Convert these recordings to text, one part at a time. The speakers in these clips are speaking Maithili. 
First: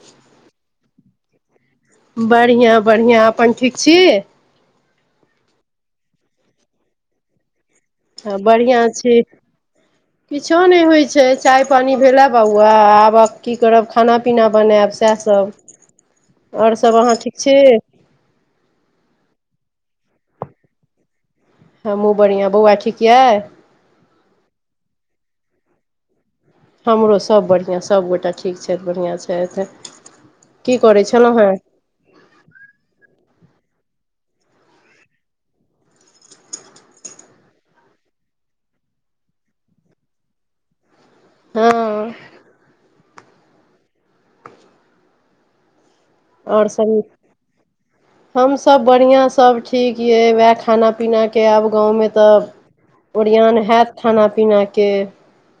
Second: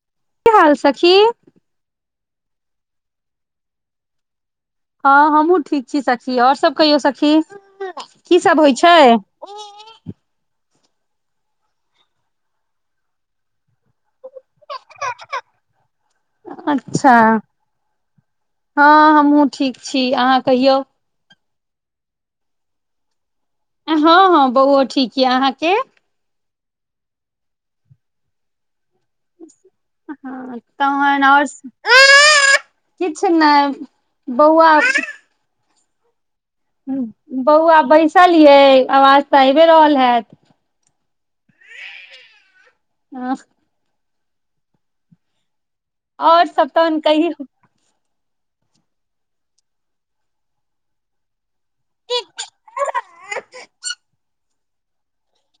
ह की हाल सखी बढ़िआ बढ़िआँ अपन ठीक छी हँ हमहूँ ठीक छी सखी आओर सभ कहियौ सखी ह की सब होइ बढ़आं छै छी किछो नहि होइ छै छै चाय पानी भेलै बौआ आब की की करब खाना पीना बनायब सएहसभ आओरसभ अच्छा अहाँ ठीक छी हँ हमहुूँ ठीक छी अहाँ कहियौ हमहु बढ़ििया बौआ ठीक य हँ हँ बौओ ठीक यऽ अहाँके हमरो सब बढ़िआं सभगोटा ठीक छथि बढ़िआँ छथि हँ की त करै छलहुँ आओर हेँ किछ ने बहुआ बहुआब बैसलियै आवाज तऽ अयबे रहल हैत हँ हँ आओर सब तहन कहीयौ हमसभ बढ़िआँ सभ ठीक यए उएह खाना पीनाके आब गाँवमे तऽ ओरियान हैत खाना पीनाके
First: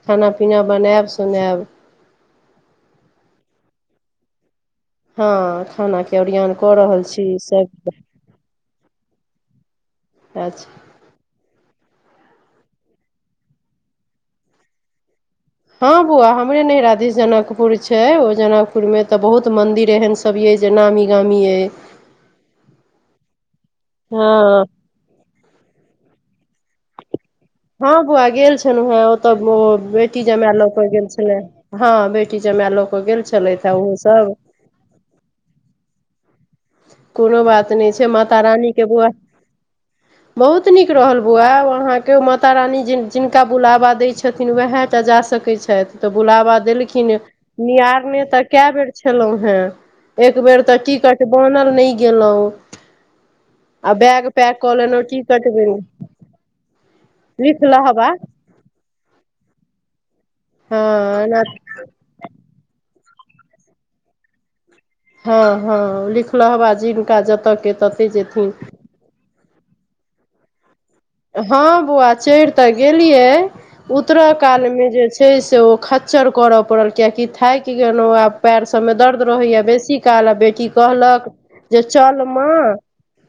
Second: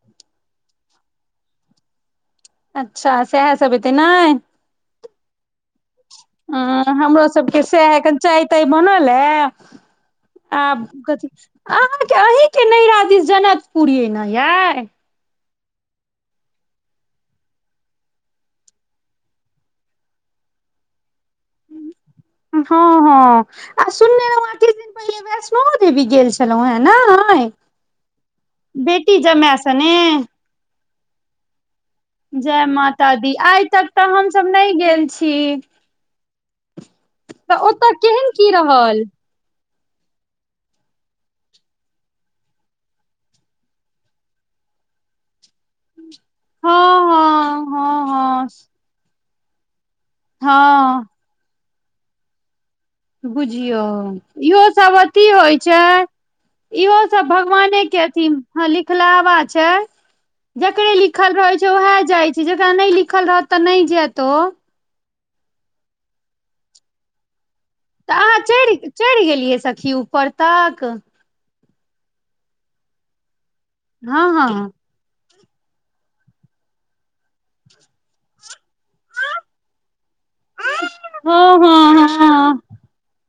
खाना पीना बनायब सुनायब अच्छा सएह सभ होेतै नहि हँ खाना ख ह हमरो सबके सएह कन चाय ताय बन आ अच्छा अही के नहिरा दिस जनक पुरेना यय हँ बौआ हमरे नराधेश जनकपुर छै ओ जनकपुर में ते बहुत मंदिर एहन सब ये जेना नामी गामी अइ हँ हँ आ सुनने हँ अी दिन पहिल वृष्णो देवी गेल छलौ हेँ ने हँ बौआ गेल छलहु हेँ बेटी ओतऽ जमाय ओ सने बेटी जमााय लऽ कऽ गेल छले हँ बेटी जय जमा लऽ के माता गेल दी छलै आइ हे तक ओहो तऽ सब हमसभ नहि गेल छी कोनो तऽ बात नहि ओतऽ छै केहन माता की रानीके रहल बुआ बहुत नीक रहल बौआ अहाँके माता रानी जिनका बुलावा दै छथिन उएह ओतऽ जा सकैत छथि तऽ बुलाबा हँ देलखिन हँ निहारने तऽ हँ हँ क बेर छलहुं हेँ एक बेर तऽ की हँ कह छै बनल नहि गेलहु ओ बुझियौ कऽ इहोसभ लेलहुँ अथी टिकट होइ बनि छै इहो सब लिख भगवाने के लहबा अथि हँ लिखलाहवा छै जकरे हँ लिखल एना रहै छै उएह जाइ छै जेकरा नहि लिखल रहत तऽ नहि जेत ओ हँ हँ लिखलाहबा जिनका जतऽ तऽ अहाँ चि चढ़ि गेलियै सखी ऊपर तक हँ बौआ चढ़ ते गेलिये उतर हँ हँ काल मे जे छै छै से ओ खच्चर करय पड़ल कियकि थाकि गेलहुँ आब पएर सभमे दर्द रहैया बेसी काल आ बेटी कहलक हँ जे हँ चल हँ माँ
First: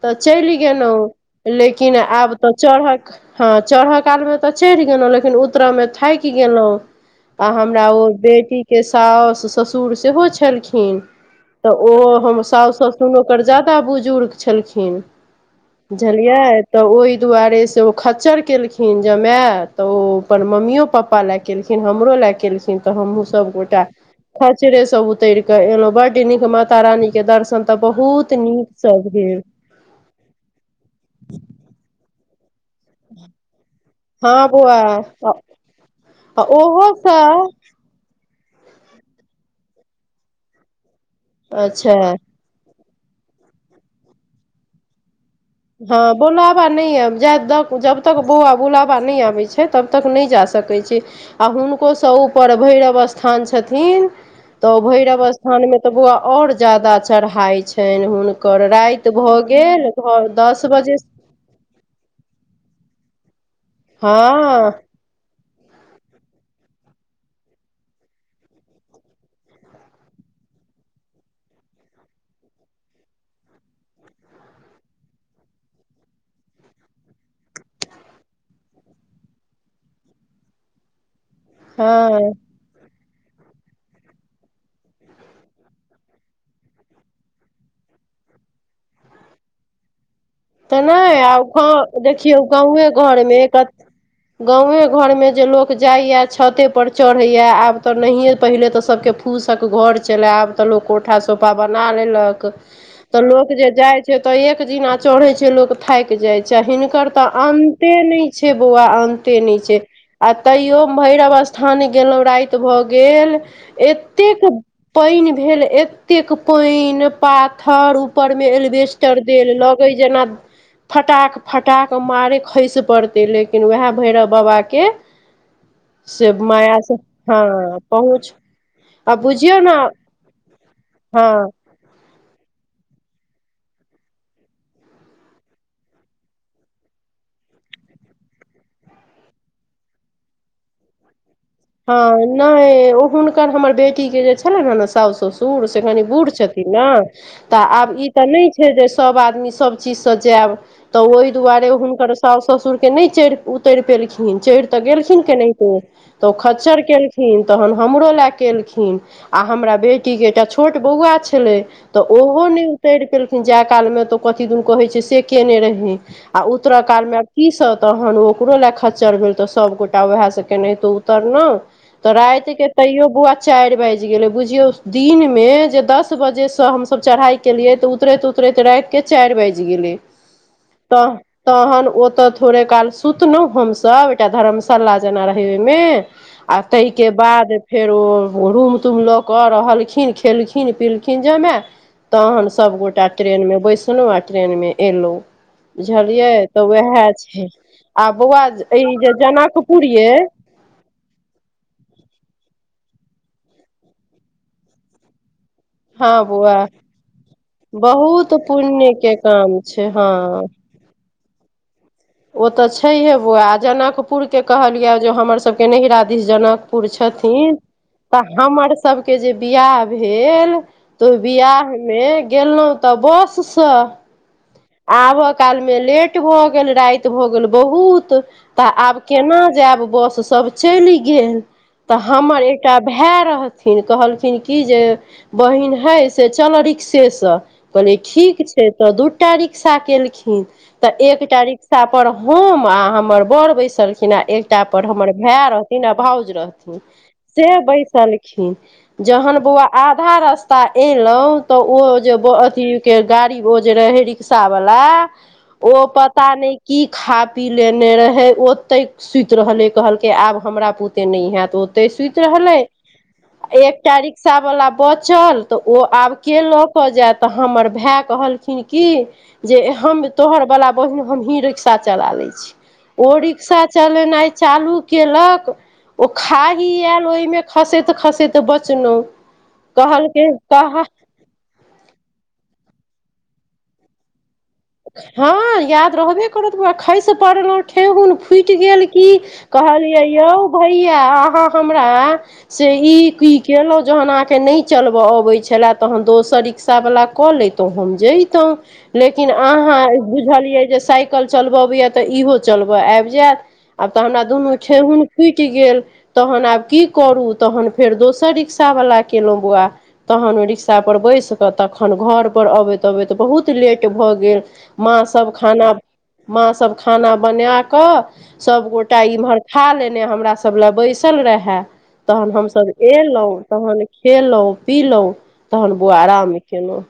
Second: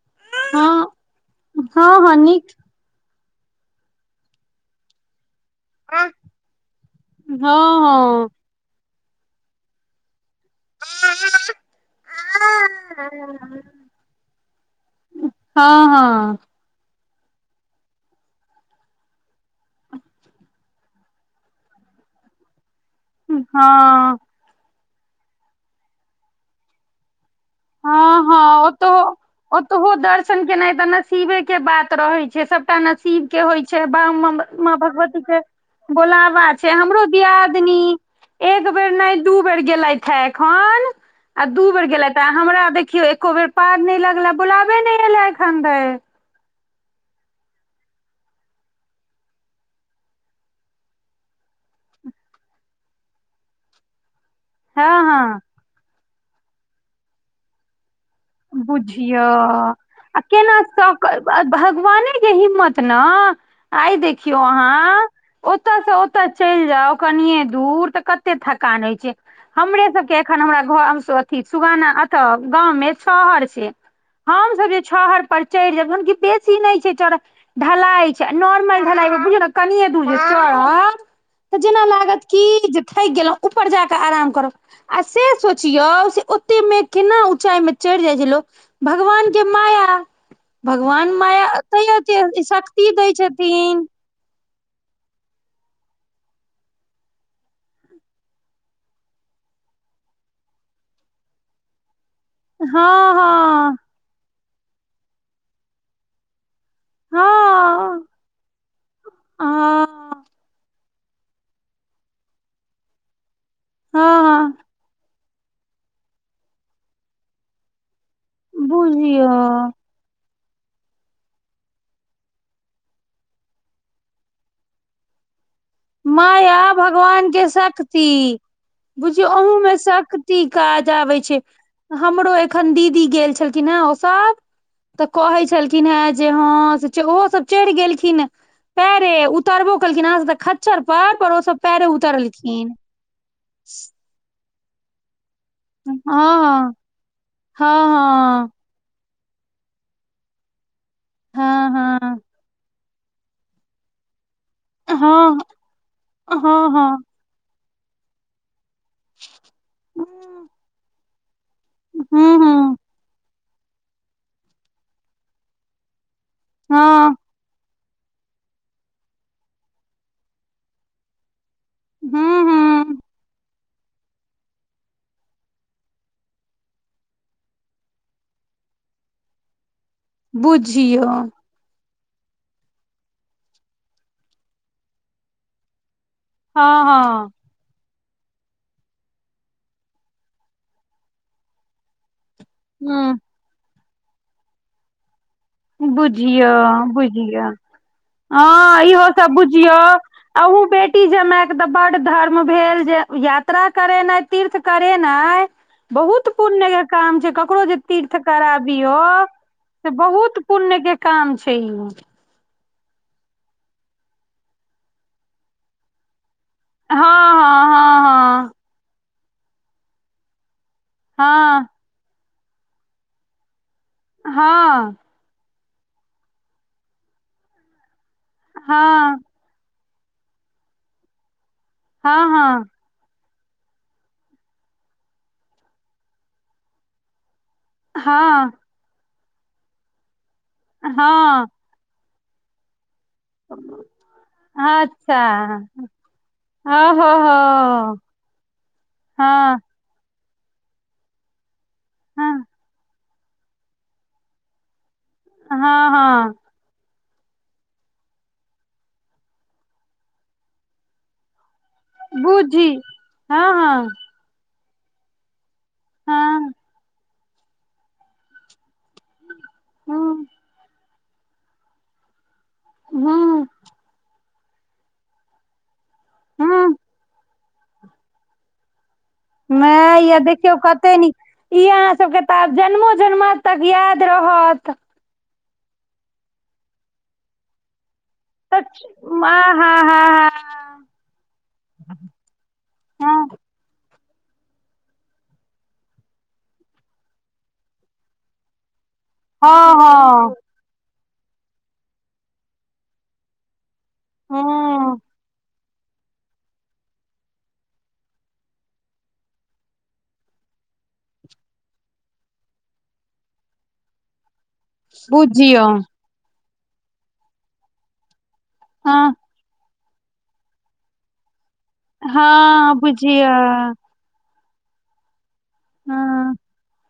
तऽ चलि हँ गेलहुँ लेकिन हँ हँ आब नीक हा हा, हा चढ़ काल मे त चाढ़ि गेलौ लेकिन उत मे थाकि गेलौं आ हँ हमरा ओ हँ बेटी के सास ससुर सेहो छलखिन तऽ ओ हम सासु ससुमे ओकर ज्यादा बुजुर्ग छलखिन हँ बुझलियै तऽ ओहि ताहि दुआरे से ओ खच्जर केलखिन जमाय तऽ ओ अपन मम्मियो पापा लए केलखिन हमरो लए केलखिन तऽ हमहुँ हँ सब गोटा हँ खचरे सँ उतर क एलहुं बड्ड नीक माता रानी के दर्शन तऽ हँ बहुत हँ नीक ओत सब भेल ओतहु दर्शन केनाइ तऽ नसिबे के बात रहे छै जे सबटा नसीब के होय बा हँ बौआ माँ भगवती के बोलाबा छै ओहो हमरो सब दियादिन एक एक बेर नहि दू बेर गेलथि है एखन आ दू बेर गेलथि अच्छा आ हमरा देखियो एको बेर पार न लगले बुलाबे न ऐले हँ बोलाबा बा नहि आबैय छै जब तक बौआ बुलाबा नहि आबै छै तब तक नहि जा सकै छी आ हुनकोसँ ऊपर भैरव स्थान छथिन तऽ हँ हँ भैरव स्थान मे तऽ बौआ और ज्यादा चढ़ाय छै हुनकर राति बुझियौ भऽ गेल आ घर केना दस बजे भगवाने के हिम्मत ने आइ देखियौ हँ अहाँ ओतय से ओतऽ चलि जाउ कनिये दूर तऽ कते थकान होइ छै हमरे सबके एखन हमरा घ अथु सुगाना अतऽ गाँमे शहर छै हमसभ जे छहर पर चढ़ि जायबन बेसी नहि छै ढलाई छै नॉर्मल ढलाइ बुझियौ ने कनिये दूर जे चढ़बै तऽ जेना लागत हँ की जे थकि गेलहु ऊपर जाकऽ आराम करब आ से सोचियौ से ओते मे केना ऊँचाइ मे चढ़ि जाइ छै लोक भगवान के माया तऽ भगवान नहि आ माया हँ देखियौ एते गाँए शक्ति दै घरमे कत छथिन गाँवे घरमे जे लोक जाइए छते पर चढ़ैए आब तऽ नहियए पहिनेे तऽ सभ केँ फूसक घर चले आब तऽ लोक कोठा सोफा बना ले हँ तऽ लोक जे हँ जाय छै तऽ एक दिना चढ़े छै लोक थाकि जाय छै हिनकर तऽ अन्ते हँ नहि छै बौआ अन्ते नहि छै हँ आ तैयो भैरव स्थान गेलहु राति भऽ गेल एतेक हँ पइन भेल एतेक पाइन पाथर ऊपर मे एलबेस्टर बुझियौ देलक म [inaudible] फटाक फटाकऽ मारय खसि पड़तै लेकिन उएह भैरव बाबाके [inaudible] माँ या भगवान के पहुँच शक्ति आ बुझियौ अहुमे ने शक्ति काज आबै हँ छै हमरो एखन दीदी गेल छलखिन हँ ओ सब तऽ कहै छलखिन हेँ जे हँ से ओहोसभ चढ़ि गेलखिन पैरे उतरबो कलखिन अहाँ सभ तऽ खच्चर पर सब पैरे हँ उतरलखिन नहि ओ हुनकर हमर बेटी के जे छलनि ने ने साउस ससु दूर से कनि बूढ़ छथिन हँ न तऽ हँ आब ई तऽ नहि छै जे सब आदमी सब चीज से जायब तऽ ओहि दुआरे हँ हँ हुनक हँ सास ससुर के नहि चढ़ उतरि पेलखिन चढ़ तऽ गेलखिन हँ केनाहितो तऽ ओ हँ हूँ खच्चर केलखिन तहन हमरो लयके एलखिन आ हमरा बेटी के एकटा छोट बौआ छै छलै तऽ ओहो नहि हूँ उतरि पेलखिन जाय कालमे तऽ कथी दन कहै छै से केयने रहय आ उतरय काल हँ मे आब की सब तहन ओकरो ले खच्चर भेल तऽ सभ गोटा वएह से केनाहितो उतरलौं तऽ हूँ राति के हूँ तैयो बुआ चारि बाजि गेलै बुझियौ दिन मे जे दस बजे से हमस चढ़ाई केलियै तऽ उतरैत उतरै त राति के चारि बाजि गेलय बुझियौ तऽ तहन ओ तऽ थोड़े काल सुतलहु हमसभ एकटा धर्मशाला जेना रहय ओहिमे आ हँ ताहिके हँ बाद फेर रूम तूम लऽ कऽ रहलखिन खेलखिन पिलखिन जमाय तहन सबगोटा हूँ ट्रेन मे बैसलहु आ ट्रेन मे एलौं बुझियो बुझियो आ बौआ हँ ई इहो जे स बुझियौ जनकपुर ये आ उ बेटी बेटी जमाय के तऽ बड धर्म भेल जे यात्रा करेना तीर्थ करेना हँ बहुत बौआ पुण्य के काम छै ककरो जे तीर्थ बहुत पुण्य कराबियौ के काम छै से हँ बहुत पुण्य के काम छै ई ओतऽ छैहे बौआ जनकपुर के कहलिये जे हमर सबके नहिरा दिश जनकपुर पुर छथिन तऽ हँ हमर सबके जे बियाह भेल तऽ हँ बियाह मे गेलहुं तऽ बससँ हँ काल मे लेट भऽ गेल राति भऽ गेल बहुत तऽ आब हँ केना जैब बस सब चलि गेल तऽ हमर हँ हँ एकटा भाय रहथि थिन कहलखिन की जे बहिन हइ से चल रिक्सेसँ कहलियै ठीक हँ छै तऽ दू ता रिक्शा केलखिन तऽ एक ता हँ रिक् पर होम आ हम हमर वर बैसलखिन आ एकटा हँ पर हमर अच्छा भाय रहथिन आ भाउज ओ रहथिन हो हो से बैसल खिन जहन हँ बौआ आधा रस ता एलौं तऽ ओ जे हँ अथी के गाड़ी ओ जे रहय रिक्शा वला ओ हँ पता हँ नहि की खा पी लेने रहै शव ओतै सुति रहलै कहलकै आब हमरा बुते नहि हैत ओ तै सुति रहले बुझी हँ हँ एकटा रिक्शा वाला बचल तऽ ओ आब केँ हँ लऽ क जाय तऽ हमर भाय कहलखिन की जे हम हँ तोहर वला बहिन हम ही रिक्शा चलाबै छी ओ हूँ रिक्शा चलेनाइ चालू केलक ओ खाही हूँ आयल ओहिमे खसैत खसैत बचलहुँ माँय यै कहलकै देखियौ कह कते न ई अहाँ सबके तऽ आब जन्मो जनमा तक याद रहत हँ याद रहबे करत बउआ खइस पड़लहुँ ठेहुन फुटि सच गेल की आ हा हा कहलियै हा यौ भैया अहाँ हमरा से ई हँ की केलहु जहन अहाँ नै चलब अबै छला तहन दोसर वला कऽ लैतौ हम जैतौ लेकि किन अहाँ हँ बुझलियै जे साइकिल चलब अबैया तऽ इहो चलब आबि जायत आब तऽ हमरा दुनू हँ ठेहुन फुटि गेल तहन आब की करू तहन फेर दोसर रिक्शा बला केलहुँ बौआ तहन ओ रिक्शा पर बैस कऽ तखन घर पर अबैत अबैत बहुत लेट भऽ गेल माँ सभ बुझियौ खाना माँ‌ सभ खाना बनाकऽ सभगोटा हँ इम्हर खा लेने हमरा सभ लए बैसल रहय तहन हमसभ हँ बुझियौ एलहुँ तहन खेलहुँ पिलहुँ तहन बुआ हँ आरामे केलहुँ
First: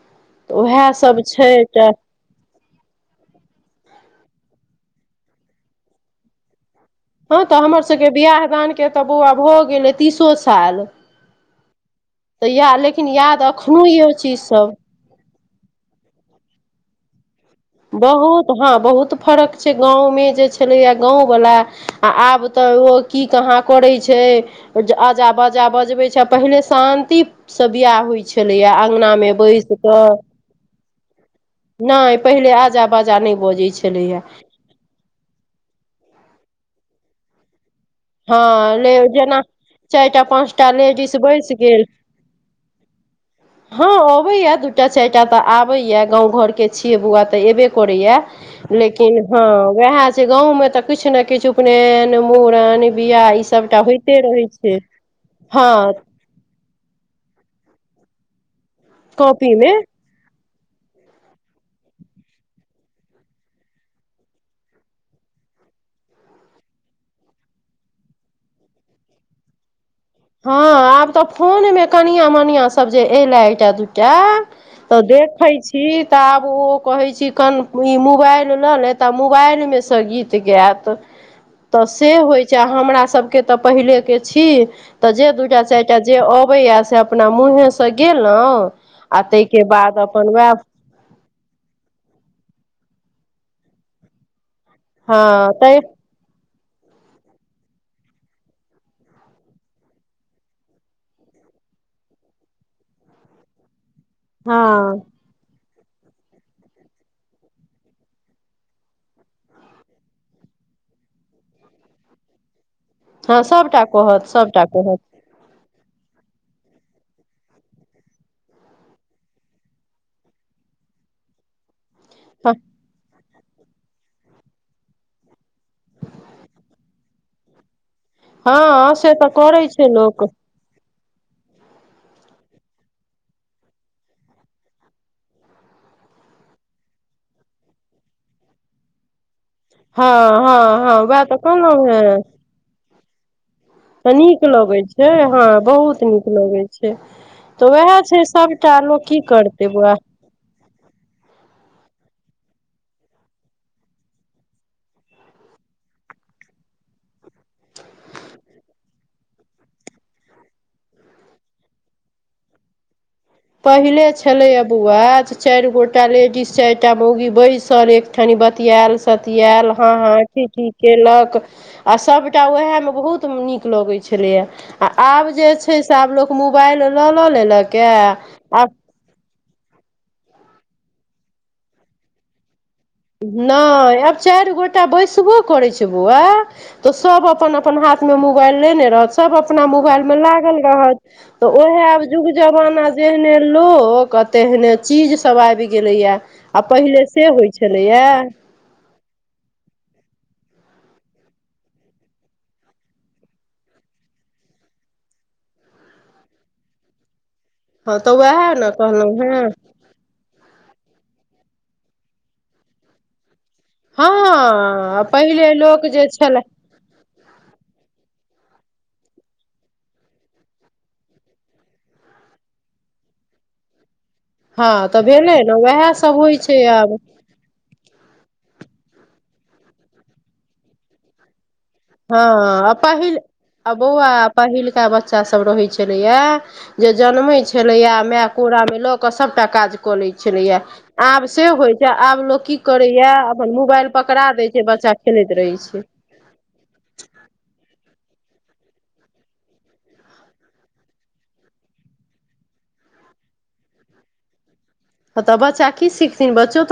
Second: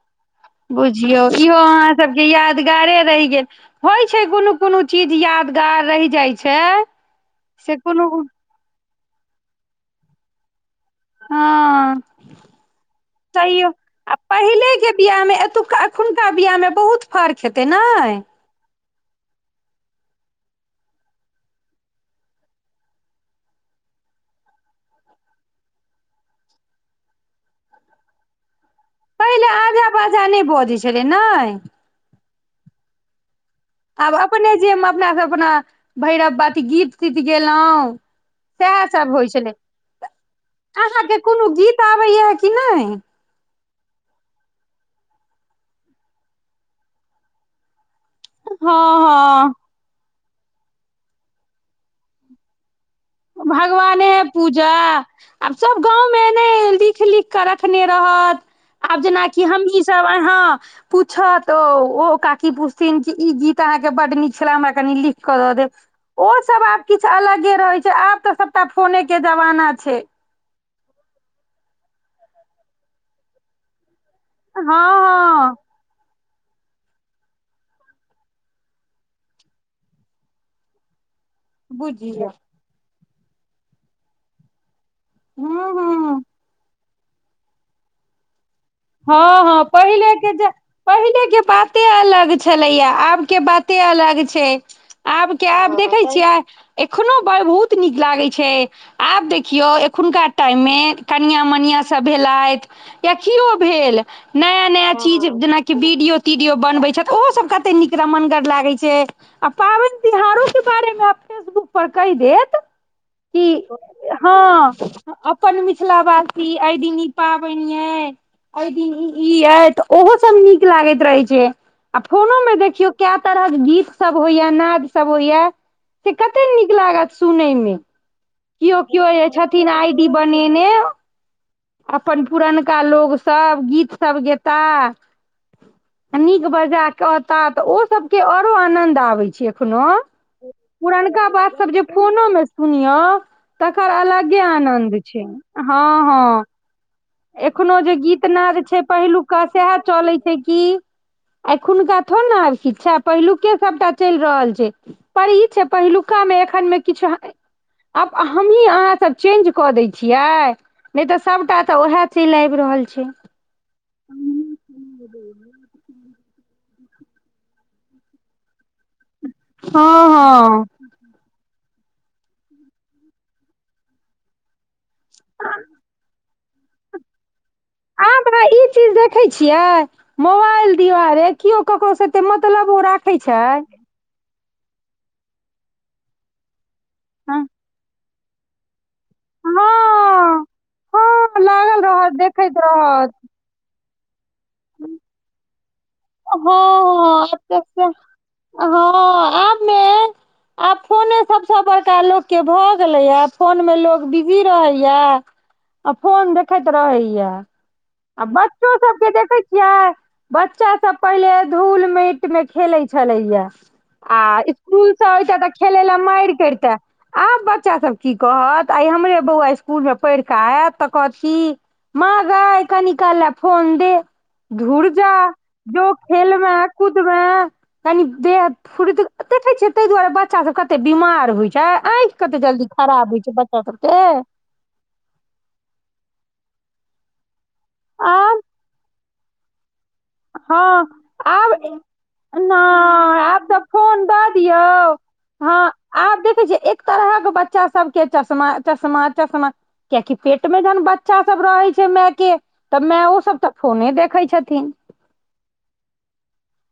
उएह सब बुझियौ छै इहो तऽ अहाँ सबकेँ याद दगारे रहि गेल होइ छै कोनो कोनो चीज यादगार रहि जाइत छै हँ तऽ से कोनो हमरसभकेँ बिआह दानकें तऽ बौआ भऽ गेलै तीसो साल हँ तऽ या लेकिन याद तहियो एखनो यए आ पहिले चीजसभ केँ बियाह मे ए अ हुनका बिया में बहुत फर्क हेतै नै बहुत हँ बहुत बहुत फरक छै गाँंव मे जे छलैया गाँंववला आ आब तऽ ओ की कहाँ करै छै आजा बाजा बजबै छै पहिने शांति स बियाह होइत छलैक अंगनामे बइस क चलेना नहि पहिले आजा बाजा नहि बजै आब छलैए अपने जेमे अपना से अपना भैरव बति गीत तीत गेलहुँ हँ सएह ले सब होइ जेना छलै चारिटा पाँच टा लेडीज अहाँके बैस कोनो गीत गेल आबैया कि नहि हँ अबैए दू टा चारि टा तऽ आबैए गाँव घरकेँ छियै बौआ तऽ एयबे कर करैया लेकिन हँ वएह छ गाँव मे तऽ किछु ने किछु उपनयन मूड़न बियाह ई सबटा भगवाने होइते है रहै पूजा छै आब सब हँ गाँव मे ने लिख लिख केँ रखने रहत आब जेनाकि कॉपी मे हमी सब अहा पूछत ओ ओ काकी पुछथिन कि ई गीत अहाँके बड नीक छला हमरा कनि लिख क दऽ देब ओसभ आब किछु अलगे रहैत छै आब तऽ सभटा फोने के जमाना छै हँ आब तऽ फोनमे कनिआ मनिआ सब जे एलै एहिटा टा हँ तऽ हँ देखै छी तऽ आब ओ कहैत छी कन ई मोबाइल लऽ लेत मोबाइलमे सँ गीत गायत तऽ से बुझियौ होइत छै हमरा सभकेँ तऽ पहिलेके छी तऽ जे दूटा हँ चारि टा जे हँ अबे या से अपना मुहें से गेलउ हँ हँ पहिले केँ जे पहिले कें बाते अलग छलैया आबकेँ बाते अलग छै आबकेँ हँ तै आब देखैत छियै एखनो बहुत नीक लागैत छै आब देखियो एखुनका टाइम मे कनिया मनिया सब भेलथि या कियो भेल हँ नया नया चीज जेना कि वीडियो तीडियो बनबे छै ओहो सब कते नीक रमनगर लागे छै आ पाबनि तिहारो सब बारे मे फेसबुक पर कहिदेत हँ कि सभटा कहत हँ सभटा कहत अपन मिथिलावासी इ अइ दीन इ पाबैनिय एहि दिन ई ई य ओहो सब नीक लागैत रहैत छैक आ फोनो मे देखियौ कै त तरहक गीत सब होइया नाद सब होइया से कते नीक लागत सुनय मे किओ हँ किओ से जे तऽ करै छथिन छै आइ डी लोक बनेने अपन पुरनका लोकसभ गीतसभ गेता नीक बजा कहता त ओ सबकेँ आरो आंनद आबैत छैक एखनो हँ हँ हँ उएह पुरनका तऽ बात सब जे कहलहुँ फोनो मे सुनियो त नीक लगैत छै हँ बहुत नीक लगैत छै तऽ एखनो उएह जे छै गीत नाद सभटा छै लोक की पहिलुका करतै सएह बुआ चलै छै कि एखुनका थोड़ ने आब किछा पहिलुकेँ सबटा चलि रहल छै पर ई छै पहिलुका मे एखन मे किछु आब हमही अहाँसभ चेंज कऽ दैत छियै नहि तऽ सभटा तऽ उएह चलि आबि रहल छै पहिले छलै आ बौआ जे चारि गोटा लेडीज चारि एकटा मौगी बैसल एकठनी बतिआएल बतियेल हँ हँ ठी ठी केलक आ सभटा वएहमे बहुत नीक लगै छलैया आ आब जे छै से आब लोक मोबाइल लऽ लऽ लेलक आ आ आब ई चीज देखे छियै मोबाइल दुआरे केओ केकरो सेे ओते मतलब नहि आब चारि गोटा बैसबो करै छै बौआ तऽ सब अपन अपन हाथमे मोबाइल लेने रहथि सब अपना मोबाइल मे हँ लागल रहत हँ तऽ लागल ओहे आब रहत जूग देखैत जमाना रहत जेहने लोक तेहने चीजसभ आबि गेलैया आ पहिले से हँ होइ हँ छलैए [inaudible] हँ आबमे आब ने आब फोने सभसँ बड़का लोकके भऽ गेलैया फोन मे लोक बिजी रहैया आ फोन देखैत रहैया हँ तऽ आ उएह ने बच्चो सबके कहलहुँ हेँ देखैत छियै बच्चा सब पहिले धूल माटि मे खेले छलेया आ स्कूल हँ से आयते तऽ पहिले खेले लोक ल जे मारि छलए करिते आब बच्चा सब की कहत आइ हमरे बौआ इसकुलमे पैढ़ कऽ आयत तऽ कहत की माँ गए कनि काल ले फोन दे हँ धुर तऽ जा भेलै न जो खेलमे कूदमे कनी देह फुरैत देखे छै ताहि दुआरे बच्चा सब कते बीमार होइ छै आँखि हँ कते जल्दी आ खराब पहिल होइ छै बच्चा आ सबके बौआ पहिलका बच्चासभ रहै छलैए जे जन्मै छलैए माय आब कोरामे लऽ कऽ सभटा काज कऽ लैत छलैया हँ आब से होइ छै आब लोक नहि की करेया आब अपन तऽ मोबाइल फोन दऽ पकड़ा देय दियौ छै बस चा खेलैत रहै हँ छी आब देखै एक तरहक बच्चा सबके चश्मा चश्मा चश्मा कियकि पेट मे जहन बच्चा सब रहे छै मैय के तऽ मै ओ सब तऽ फोने देखै छथिन ह तऽ बच्चा की सिखथिन बच्चो तऽ